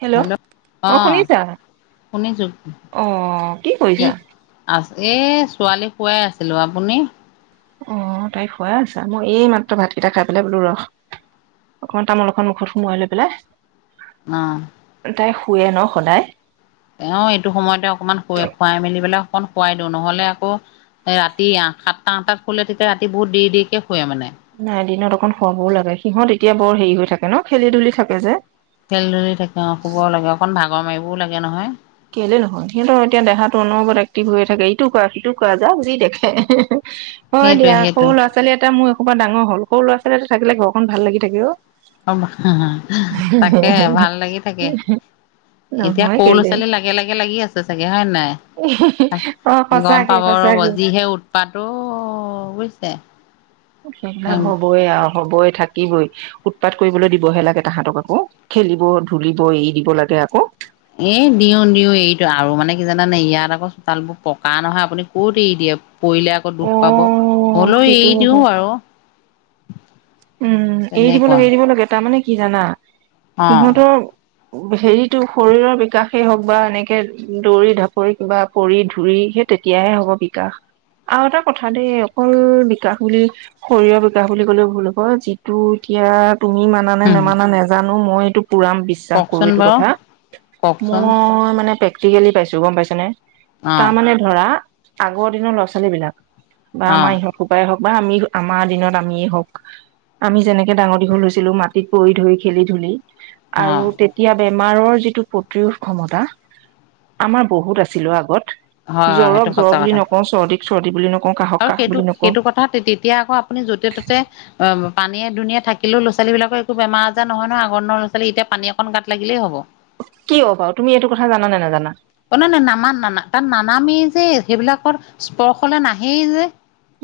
Hello অ শুনিছা? শুনিছো অহ কি কৰিছা? এ ছোৱালী শুৱাই আছিলো। আপুনি? অ তাই শুৱাই আছা মই এই মাত্ৰ ভাতকেইটা খাই পেলাই বোলো ৰ অকমান তামোল এখন মুখত সোমাই লৈ পেলাই অহ। তাই শুৱে ন সদায়? এও এইটো সময়তে অকমান শুয়ে খুৱাই মেলি পেলাওঁ অকন খুৱাই দিওঁ নহ'লে আকৌ এ ৰাতি সাতটা আঠটাত খোলে তেতিয়া ৰাতি বহুত দেৰি-দেৰিকে শুৱে মানে। নাই দিনত অকণ সুৱাবও লাগে সিহঁত এতিয়া বৰ হেৰি হৈ থাকে ন'খেলি ধুলি থাকে যে। খেল ধলি থাকে অ, শুব লাগে অকন ভাগৰ মাৰিবও লাগে নহয়। কেলে নহয় সিহঁতৰ এতিয়া দেহাটো অনবৰত এক্টিভ হৈয়ে থাকে ইটো কৰা সিটো কৰা যাক যি দেখে হয় দিয়া সেইটোৱে সেইটোৱে সৰু ল'ৰা-ছোৱালী এটা মোৰ একসোবা ডাঙৰ হ'ল সৰু ল'ৰা-ছোৱালী এটা থাকিলে ঘৰখন ভাল লাগি থাকে অ, [unintelligible] তাকে ভাল লাগি থাকে। এতিয়া নহয় সৰু কেলে ল'ৰা-ছোৱালী লাগে-লাগে লাগি আছে চাগে হয় নাই? অ, গম সঁচাকে পাব ৰব সঁচাকে যিহে উৎপাতো বুইছে? সেইবিলাক হ'বই আৰু হ'বই। থাকিবই উৎপাত কৰিবলৈ দিবহে লাগে তাহাঁতক আকৌ খেলিব ধুলিব এৰি দিব লাগে আকৌ এ দিও দিও এইটো আৰু মানে জানানে ইয়াত আকৌ চোতালবোৰ পকা নহয় আপুনি ক'ত এৰি দিয়ে পৰিলে আকৌ অ দুখ পাব। হ'লেও এৰি সেইটোও দিওঁ হয় আৰু। উম, এৰি দিব তেনেকুৱা লাগে এৰি দিব লাগে তাৰমানে কি জানা অ সিহঁতৰ হেৰিটো শৰীৰৰ বিকাশেই হওক বা এনেকে দৌৰি ধঢাপৰি কিবা পৰি ধুৰি সেই তেতিয়াহে হ'ব বিকাশ। আৰু এটা কথা দেই অকল বিকাশ বুলি শৰীৰৰ বিকাশ বুলি ক'লেও যিটো এতিয়া তুমি মানা নে নেমানা নেজানো মই এইটো পুৰাম বিশ্বাস কৰো কওকচোন এইটো বাৰু কথা মই কওকচোন মানে প্ৰেক্টিকেলি পাইছো গম পাইছানে। অ তাৰ মানে ধৰা আগৰ দিনৰ ল'ৰা-ছোৱালীবিলাক বা অ আমাৰ ইহঁত সোপায়ে হওক বা আমি আমাৰ দিনত আমিয়ে হওক আমি যেনেকে ডাঙৰ দীঘল হৈছিলো মাটিত পৰি ধই খেলি ধুলি অ আৰু তেতিয়া বেমাৰৰ যিটো প্ৰতিৰোধ ক্ষমতা আমাৰ বহুত আছিল অ আগত। হয় হয় জ্বৰক সেইটো জ্বৰ সঁচা বুলি কথা নকওঁ চৰ্দিক চৰ্দি বুলি নকওঁ কাহক আৰু কাহ সেইটো বুলি নকওঁ সেইটো কথা তেতিয়া আকৌ আপুনি য'তে ত'তে অ পানীয়ে দুনীয়ে থাকিলেও ল'ৰা-ছোৱালীবিলাকৰ একো বেমাৰ আজাৰ নহয় ন আগৰ দিনৰ ল'ৰা- ছোৱালী এতিয়া পানী অকন গাত লাগিলেই হ'ব। কি হ'ব বাৰু তুমি এইটো কথা জান নে নাজানা অ নাই নাই নামা নানা তাত নানামেই যে সেইবিলাকৰ স্পৰ্শলে নাহেই যে।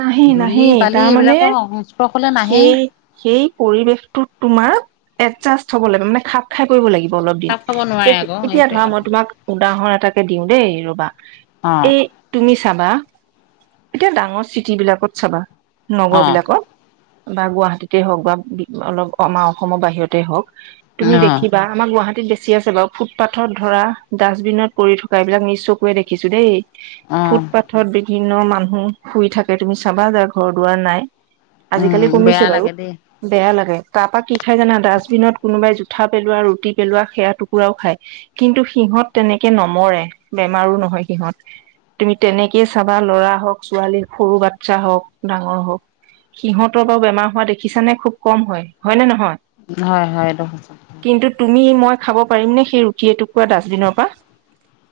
নাহি, ধূলি নাহি বালি তাৰমানে এইবিলাকৰ সংস্পৰ্শলৈ নাহেই। সেই সেই পৰিৱেশটোত তোমাৰ এডজাষ্ট হ'ব লাগিব মানে খাপ খাই কৰিব লাগিব অলপ দিন খাপ খাব নোৱাৰে আকৌ এতিয়া সেইটোৱে ধৰা মই কথা। তোমাক উদাহৰণ এটা দিওঁ দেই ৰবা অ', এই তুমি চাবা এতিয়া ডাঙৰ চিটি বিলাকত চাবা নগৰ অ', বিলাকত। বা গুৱাহাটীতে হওক বা অলপ আমাৰ অসমৰ বাহিৰতে হওক তুমি অ', দেখিবা আমাৰ গুৱাহাটী বেছি আছে বাৰু ফুটপাথত ধৰা ডাষ্টবিনত পৰি থকা এইবিলাক নিজ চকুৰে দেখিছো দেই। অ', ফুটপাথত বিভিন্ন মানুহ শুই থাকে তুমি চাবা যাৰ ঘৰ দুৱাৰ নাই উম, আজিকালি বেয়া কমিছে বাৰু লাগে দেই। বেয়া লাগে। তাৰপা কি খাই জানা ডাষ্টবিনত কোনোবাই জোঠা পেলোৱা ৰুটি পেলোৱা সেয়া টুকুৰাও খায় কিন্তুি সিহঁত তেনেকে নমৰে বেমাৰো নহয় সিহঁত। তুমি তেনেকেই চাবা ল'ৰা হওক ছোৱালী সৰু বাচ্ছা হওক ডাঙৰ হওক। সিহঁতৰ বাৰু বেমাৰ হোৱা দেখিছানে খুব কম হয়, হয়, নে নহয় হয় হয় এইটো সচাঁ। কিন্তু তুমি মই খাব পাৰিম নে সেই ৰুটি এটুকুৰা দাষ্ট দিনৰ পৰা?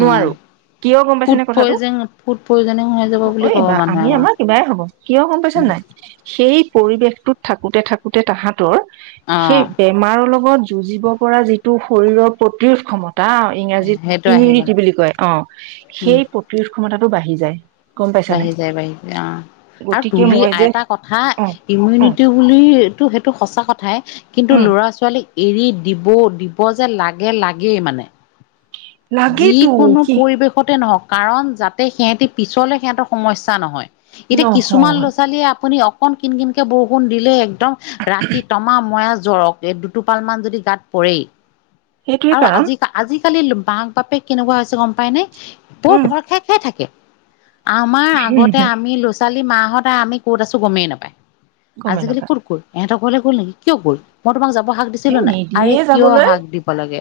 উম, নোৱাৰো কিয় গম ফুড পাইছেনে কথাটো? পয়জন ফুড পয়জনিং হৈ যাব বুলি ক'ব মানুহে আমি আকৌ। আমাৰ কিবাই হব কিয় গম পাইছা উম, নাই সেই পৰিৱেশটোত থাকোতে থাকোতে তাহাত সেই অ', বেমাৰৰ লগত যুঁজিব পৰা যিটো শৰীৰৰ প্ৰতিৰোধ ক্ষমতা টা সেইটো ইংৰাজীত আহি গ'ল ইমিউনিটি বুলি কয় অ উম, সেই প্ৰতিৰোধ ক্ষমতাটো বাঢ়ি যায়। গম পাইছা নে। বাঢ়ি যায় অ',। আৰু তুলি আইটা কথা অ অ ইমিউনিটি বুলিটো সেইটো সঁচা কথাই কিন্তু উম ল'ৰা-ছোৱালীক এৰি দিব দিব যে লাগে লাগেই মানে। লাগেতো যিকোনো সি পৰিৱেশতে নহওক কাৰণ যাতে সেহেতি পিছলে সেহেতৰ সমস্যা নহয়। এতিয়া কিছুমান নহয় ল'ৰাোৱালীয়ে আপুনি অকন কিন কিনকে বৰষুণ দিলে একদম ৰাতি তমা ময় জ্বৰক এই দুটোপাল মান যদি গাত পৰেই সেইটোৱে আৰু কাৰণ আজি আজিকালি মা বাপেক কেনেকুৱা হৈছে গম পায় নে? বোৰ উম ভৰ খাই, খাই থাকে আমাৰ হম আগতে হম আমি ল'ৰা-ছোৱালী মাহঁত আমি ক'ত আছো গমেই নাপায়। গমেই আজিকালি নাপায় ক'ত গ'ল, ইহঁতৰ ঘৰলে গ'ল নেকি, কিয় গ'ল মই তোমাক যাব হাক এ দিছিলো নাই আৰে নিদিয়ে কিয় যাবলৈ হাক দিব লাগে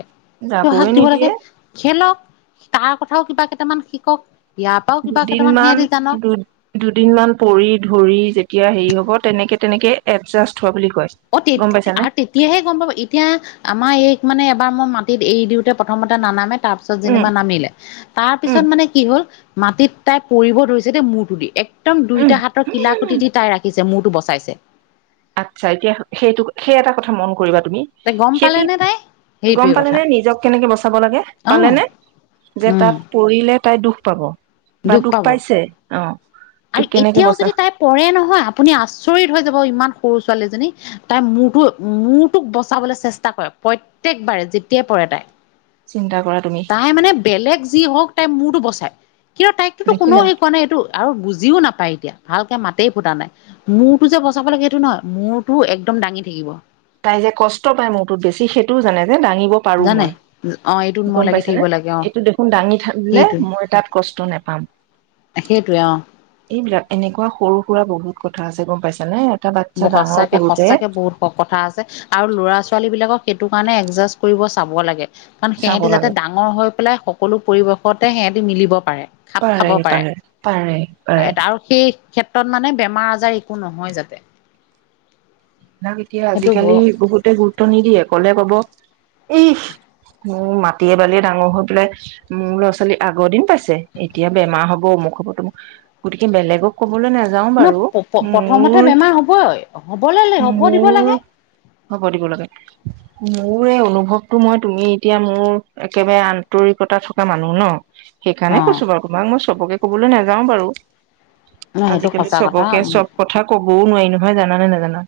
কিয় হাক যাবই দিব নিদিয়ে লাগে। খেলক তাৰ কথাও কিবা কেইটামান শিকক। ইয়াৰ পৰাও কিবা কেইটামান দুদিনমান সিহঁতি জানক দু দুদিনমান পৰি ধৰি যেতিয়া হেৰি হ'ব তেনেকে তেনেকে এডজাষ্ট হোৱা বুলি ক অ তে আৰু তেতিয়াহে গম পাবা এতিয়া আমাৰ এই মানে এবাৰ মই মাটিত এৰি দিওঁতে প্ৰথমতে নানামে তাৰপিছত উম যেনিবা নামিলে তাৰ উম পিছত মানে কি হ'ল মাটিত তাই পৰিব ধৰিছে দেই মূৰটো দি একদম উম দুইটা হাতৰ কিলাকুটি দি তাই ৰাখিছে মূৰটো বচা চাইছে। আচছা এতিয়া সেইটো সেই এটা কথা মন কৰিবা তুমি তাই গম পালে সেইটোত নে তাই গম সেইটোৱে পালে কথা নে নিজক কেনেকে বচাব লাগে অ পালেনেে যে উম তাত পৰিলে তাই দুখ খ পাব বা দুখ পাইছে অ তোক আৰু কেনেকে এতিয়াও বচা যদি তাই পৰে নহয় আপুনি আচৰিত হৈ যাব ইমান সৰু ছোৱালীজনী তাই মোৰতো মৰটোক বচাবলৈ চেষ্টা কৰে প্ৰত্যেকবাৰে যেতিয়াই পৰে কটাই চিন্তা কৰা তুমি তাই মানে বেলেগ যি হওক তাই মোৰটো বচায়। কিন্তু তাইকতো কোনও দেখিলা শিকোৱা নাই এইটো আৰু বুজ বজিও নাপায় এতিয়া ভালকে মাতে ফুটা নাই মূৰটো যে বচাব লাগে সেইটো নহয় মূৰটো একদম দাঙি থাকিব তাই যে কষ্ট পায় মোৰটোত বেছি সেইটোও জানে। দাঙিব পাৰো জানে মই অ এইটোত মই গম লাগি পাইছ নে, থাকিব লাগে অ এইটো দেখোন দাঙি থাকিলে সেইটোৱে মই তাত কছ কষ্ট নোপাম সেইটোৱে অ। এনেকুৱা সৰু সুৰা বহুত কথা আছে গম পাইছ নে, এটা বাচ্ছা ডাঙৰ সঁচাকে কৰোতে। সঁচাকে বহুত কথা আছে আৰু ল'ৰা-ছোৱালীবিলাকক সেইটো কাৰণে একজাষ্ট কৰিব চাব লাগে। কাৰণ চাব সিহঁতি যাতে লাগে ডাঙৰ হৈ পেলাই সকলো পৰিৱেশতে সিহতি মিলিব পাৰে খাপ খাব পাৰে আৰু সেই ক্ষেত্ৰ তাত মানে বেমাৰ আজাৰ একো নহয় যাতে সেইবিলাক এতিয়া সেইটো আজিকালি বহুতে গুৰুত্ব নিদিয়ে ক'লে ক'ব এই উ মাটি বালিয় ডাঙৰ হৈ পেলাই উম ল'ৰা ছোৱালী আগৰ দিন পাইছে এতিয়া বেমাৰ হ'ব। হ'বো গতিকে বেলেগক ক'বলৈ নাযাও ন বাৰু প্ৰথমতে মোৰ বেমাৰ হ'বই হ'বলৈ হ'ব দিব মোৰ লাগে হ'ব দিব লাগে। মোৰ এই অনুভৱটো মই তুমি এতিয়া মোৰ একেবাৰে আন্তৰিকতা থকা মানুহ ন অ সেইকাৰণে কৈছো বাৰু তোমাক মই চবকে ক'বলৈ নাযাওঁ বাৰু ন সেইটো আজিকালি সঁচা কথা চবকে চব কথা কবওঁ নোৱাৰি নহয় জানানে নাজানা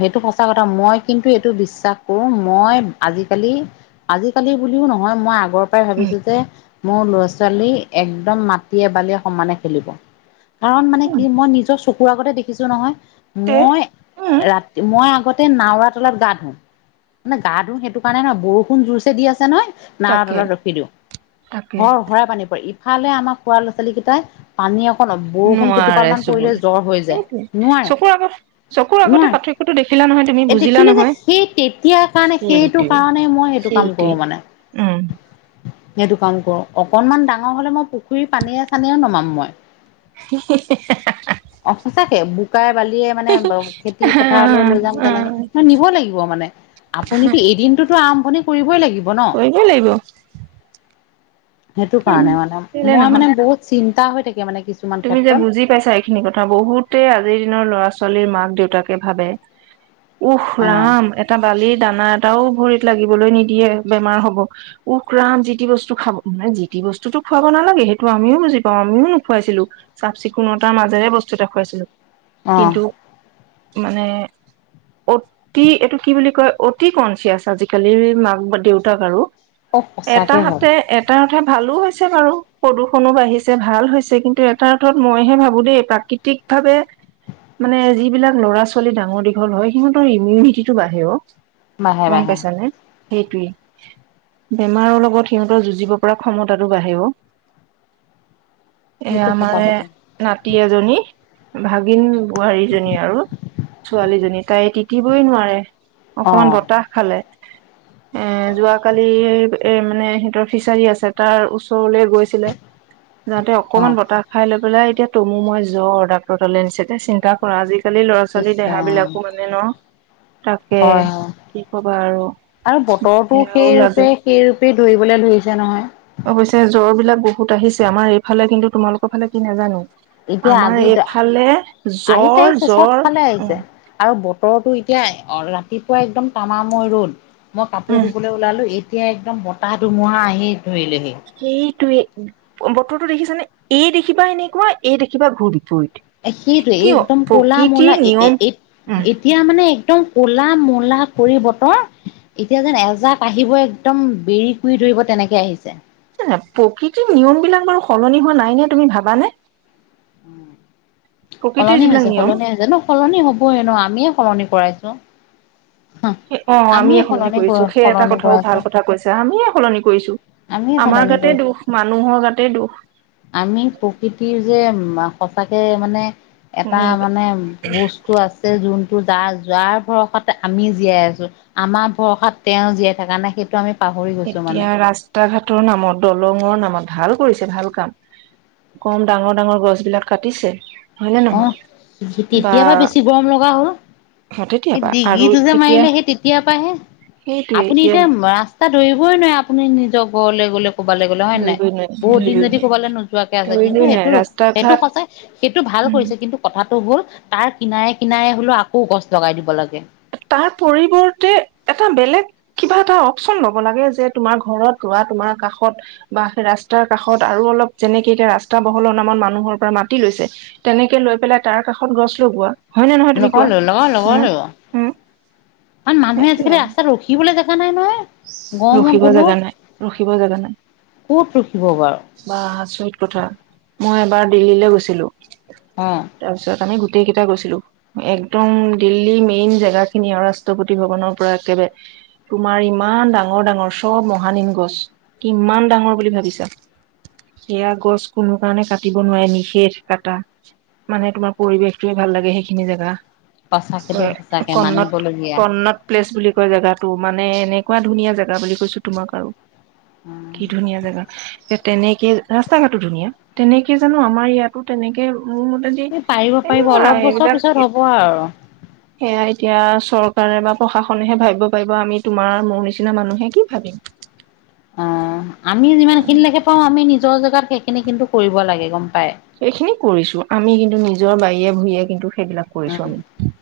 সেইটো সঁচা কথা মই কিন্তু এইটো বিশ্বাস কৰো মই আজিকালি আজিকালি বুলিও নহয় মই আগ আগৰ পৰাই উম। ভাবিছো যে মোৰ ল'ৰা-ছোৱালী একদম মাটিয়ে, বালিয়ে সমানে খেলিব। কাৰণ মানে উম কি মই নিজৰ চকুৰ আগতে দেখিছো নহয় তে মই উম ৰাতি মই আগতে নাৱা তুলাত গা ধো মানে গা ধুওঁ সেইটো কাৰণে নহয় বৰষুণ জোৰছে দি আছে নহয় নাৰৰ তাকে। তলত ৰখি দিওঁ তাকে। হৰ হ ৰাইপানী পৰে ই ইফালে আমাৰ খুৰা ল'ৰা-ছোৱালীকেইটাই পানী অ বৰষুণ কেইটোপাল নোৱাৰে মান পৰিলে চুবলৈ জ্বৰ হৈ যায় সেইটোৱে নোৱাৰে চকুৰ আগত চকুৰ আগতে নহয় পাৰ্থক্যটো দেখিলা নহয় তুমি এই বুজিলা দেখিলো যে নহয় সেই তেতিয়াৰ কাৰণে সেইটো সেইটোৱে কাৰণে মই সেইটো কাম সেইটোৱে। কৰো কৰ মানে উম সেইটো কাম কৰো অকনমান ডাঙৰ হলে মই পুখুৰীৰ পানীয়ে চানীয়েও নমাম মই। অ সচাকে বোকাই বালিয়ে মানে খেতি পথাৰলৈ লৈ যাম অ তেনেকে ম নিব লাগিব মানে আপুনিতো এদিনতোত আৰম্ভণি কৰিবই লাগি কৰিব লাগিব সেইটো উম। কাৰণে মানে কেলে মই মানে নহয় বহুত চিন্তা হৈ থাকে মানে কিছুমান তুমি যে ক্ষেত্ৰত বুজি পাইছা এখিনি কথা বহুতে আজিৰ দিনৰ ল'ৰা ছোৱালীৰ মাক দেউতাকে ভাবে উহ অ ৰাম এটা বালিৰ দানাত এটাও ভৰিত লাগিবলৈ নিদিয়ে বেমাৰ হব উফ ৰাম যিটি বস্তু খাব মে যি টি বস্তুটো। খুৱাব নালাগে হেটো আমিও বুজি পাওঁ। আমিও নোখুৱাইছিলো। চাফ চিকুণতাৰ মাজেৰে বস্তু দেখুৱাইছিলো অ কিন্তু মানে। অতি এইটো কি বুলি কয় অতি কনচিয়াচ আজিকালিৰ মাক বা দেউতাক আৰু। অ এটা সঁচাকে হয় হাতে এটাৰ কথা। ভালো হৈছে বাৰু প্ৰদূষণো বাঢ়িছে ভাল হৈছে কিন্তু এ এটা অৰ্থত মইহে ভাবোঁ দেই প্ৰাকৃতিক ভাৱে মানে যিবিলাক ল'ৰা ছোৱালী ডাঙৰ দীঘল হয়, সিহঁতৰ ইমিউনিটিটো বাঢ়ে অ'। বাঢ়ে গম বাঢ়ে পাইছানে? সেইটোৱেই বেমাৰৰ লগত সিহঁতৰ যুঁজিব পৰা ক্ষমতাটো বাঢ়ে অ'। [inaudible] এ সেইটো আমাৰ সঁচা কথা নাতি এজনী ভাগিন। বোৱাৰীজনী আৰু ছোৱালীজনী তাই টিকিবই নোৱাৰে অ অকমান বতাহ খালে। এ যোৱাকালি এ মানে সিহঁতৰ ফিচাৰী আছে তাৰ ওচৰলে। গৈছিলে যাতে অ অকমান বতাহ খাই লৈ পেলাই এতিয়া তমু মই জ্বৰ, ডাক্টৰ তালে আনিছে এতিয়া চিন্তা কৰা আজি আজিকালি ইছ ল'ৰা-ছোৱালীৰ দেহা ৰাম বিলাকো মানে ন? তাকে হয় হয় কি ক'বা আৰু। আৰু বতৰটো সেয়াও সেই ৰূপে লাগে। সেই ৰূপে ধৰিবলৈ ধৰিছে নহয়। অৱশ্যে জ্বৰ বিলাক বহুত আহিছে আমাৰ এইফালে কিন্তু। তোমালোকৰ ফালে কি নাজানো। এতিয়া আমাৰ আজি এইফালে আহিছে জ্বৰ আহিছে জ্বৰ চবফালে উম আহিছে আৰু বতৰতো এতিয়া। [unintelligible] ৰাতিপুৱা একদম তামাময় ৰ'দ। মই কাপোৰ উম ধুবলৈ ওলালোঁ এতিয়া একদম বতাহ ধুমুহা আহি ধৰিলেহি। সেইটোৱে ব-বতৰটো দেখিছানে? এই দেখিবা এনেকুৱা, এই দেখিবা ঘূৰ বিপইত। সেইটোৱে একদম কলা মলা এ নিয়ম এ এতিয়া মানে। একদম ক'লা মূলা কৰি বতৰ। এতিয়া যেন এজাক আহিব একদম বেৰি কুই ধৰিব তেনেকে আহিছে। আ প্ৰকৃতিৰ নিয়ম বিলাক বাৰু সলনি হোৱা নাই নে তুমি ভাবানে? উ প্ৰকৃতিৰ সলনি যিবিলাক হৈছে, নিয়ম সলনি হৈছে ন সলনি হ'বই ন আমিয়ে সলনি কৰাইছো। অ আমিয়ে সলনি কৰিছোঁ সেই এটা কথাও ভাল কথা কৈছা আমিয়ে সলনি কৰিছোঁ। আমিয়ে আমাৰ সলনি গাতে কৰিছোঁ। দুখ মানুহৰ গাতে দুখ। আমি প্ৰকৃতিৰ যে। সঁচাকে মানে এটা উম মানে বস্তু আছে জোন যাৰ যাৰ ভৰসাত আমি জীয়াই আছোঁ আমাৰ ভৰসাত তেওঁ জীয়াই থাক নে সেইটো আমি। পাহৰি গৈছোঁ মানে। এতিয়া ৰাস্তা ঘাটৰ নামত দলঙৰ নামত ভাল কৰিছে ভাল কাম। কম ডাঙৰ ডাঙৰ গছ বিলাক কাটিছে। হয়নে অহ নহয় হে বা তেতিয়াপা বেছি গৰম লগা হ'ল। তেতিয়াবা আৰু ডিগ্ৰীটো যে এতিয়া মাৰিলে সেই তেতিয়াৰ পৰাহে আপুনি এতিয়া ৰাস্তাত। ধৰিবই নোৱোৰে আপুনি নিজৰ ঘৰলৈ গ'লে ক'বালৈ গ'লে হয় নে নাই। ধৰিবই নোৱাৰি বহুত দিন ধৰিবই যদি নোৱাৰি ক'বালৈ নোযোৱাকে আছে কিন্তু ধৰিবই হেটো, নোৱাৰি ৰাস্তা হেটো ঘাট সঁচাই সেইটো ভাল উম হৈছে কিন্তু কথাটো হ'ল তাৰ কিনায়ে কিনায়ে হ'লেও আকৌ গছ লগাই দিব লাগে। তাৰ পৰিৱৰ্তে এটা বেলেগ কিবা এটা অপচন ল'ব লাগে যে তোমাৰ ঘৰত ৰোৱা, তোমাৰ কাষত বা সে ৰাস্তাৰ কাষত আৰু অলপ যেনেকে এতিয়া ৰাস্তা বহলৰ নামত মানুহৰ পৰা মাটি লৈছে, তেনেকে লৈ পেলাই তাৰ কাষত গছ লগোৱা। হয় নে নহয় তুমি লগৰ কোৱা লৈ লগৰ লগৰ লৈ উম। উম কাৰণ মানুহে সেইটোয়ে আজিকালি ৰাস্তাত ৰখিবলৈ জেগা নাই নহয়। গৰমত ৰখিব গ'লো জাগা নাই, ৰখিব জাগা নাই। ক'ত ৰখিব বাৰু বা আচৰিত কথা মই এবাৰ দিল্লীলৈ গৈছিলো, অ তাৰপিছত আমি গোটেই কেইটা গৈছিলো। একদম দিল্লী মেইন জেগা খিনি আৰু ৰাষ্ট্ৰপতি ভৱনৰ পৰা একেবাৰে তোমাৰ ইমা ইমান ডাঙৰ ডাঙৰ চব মহানীম গছ, কিমান ডাঙৰ বুলি ভাবিছা। সেয়া গছ কোনো কাৰণে কাটিব নোৱাৰে নিষেধ কাটা। মানে, তোমাৰ পৰিৱেশটোৱে ভাল লাগে সেইখিনি জেগা। সঁচাকে দেই সঁচাকে কন্নত মানিবলগীয়া। কন্নত প্লেচ বুলি জেগাতটো মানে এনেকুৱা ধুনীয়া জেগা বুলি কৈছো তোমাক, আৰু কি ধুনীয়া জেগা। তেনেকে ৰাস্তা-ঘাটো ধুনীয়া তেনেকে জানো আমাৰ ইয়াতো তেনেকে মোৰ মতেদি এই পাৰিব এই পাৰিব মা অলপ বছৰ এইবিলাক পিছত হ'ব আৰু। সেয়াই এতিয়া চৰকাৰে বা প্ৰশাসনেহে ভাবিব পাৰিব আমি তোমাৰ মোৰ নিচিনা মানুহে কি ভাবিম? অ', আমি যিমান খিনিলৈকে পাও আমি নিজৰ জেগাত সেইখিনি কিন্তু কৰিব লাগে গম পায়। সেইখিনি কৰিছো, আমি কিন্তু নিজৰ বাৰীয়ে ভূঞয়ে কিন্তু সেইবিলাক কৰিছো আমি।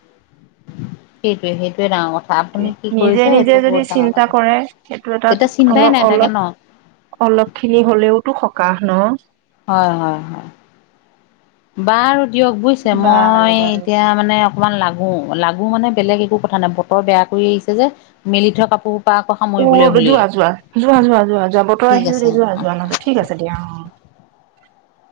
সেইটোৱে, সেইটোৱে। ডাঙৰ কথা সেইটোৱে আপুনি কি নিজে কৰিছে নিজে সেইটো যদি বহুত ডাঙৰ চিন্তা কথা। কৰে সেইটো এটাত তেতিয়া চিন্তাই অলপ নাই থাকে ন অলপ অলপ খিনি হলেওতো সকাহ ন'? হয় হয় হয়। বাৰু দিয়ক বুইছে বাৰু মই বাৰু এতিয়া মানে অক অকমান লাগো লাগো মানে বেলেগ একো কথা নাই বতৰ বেয়া কৰি আহিছে যে মেলি থোৱা কাপোৰ আকৌ সামৰিবলৈ অ', হ'লেই যোৱা যোৱা যোৱা যোৱা যোৱা যোৱা বতৰ ঠিক আহিছিল আছে দে যোৱা অ'। যোৱা নায ঠিক আছে দিয়া অ'। [inaudible]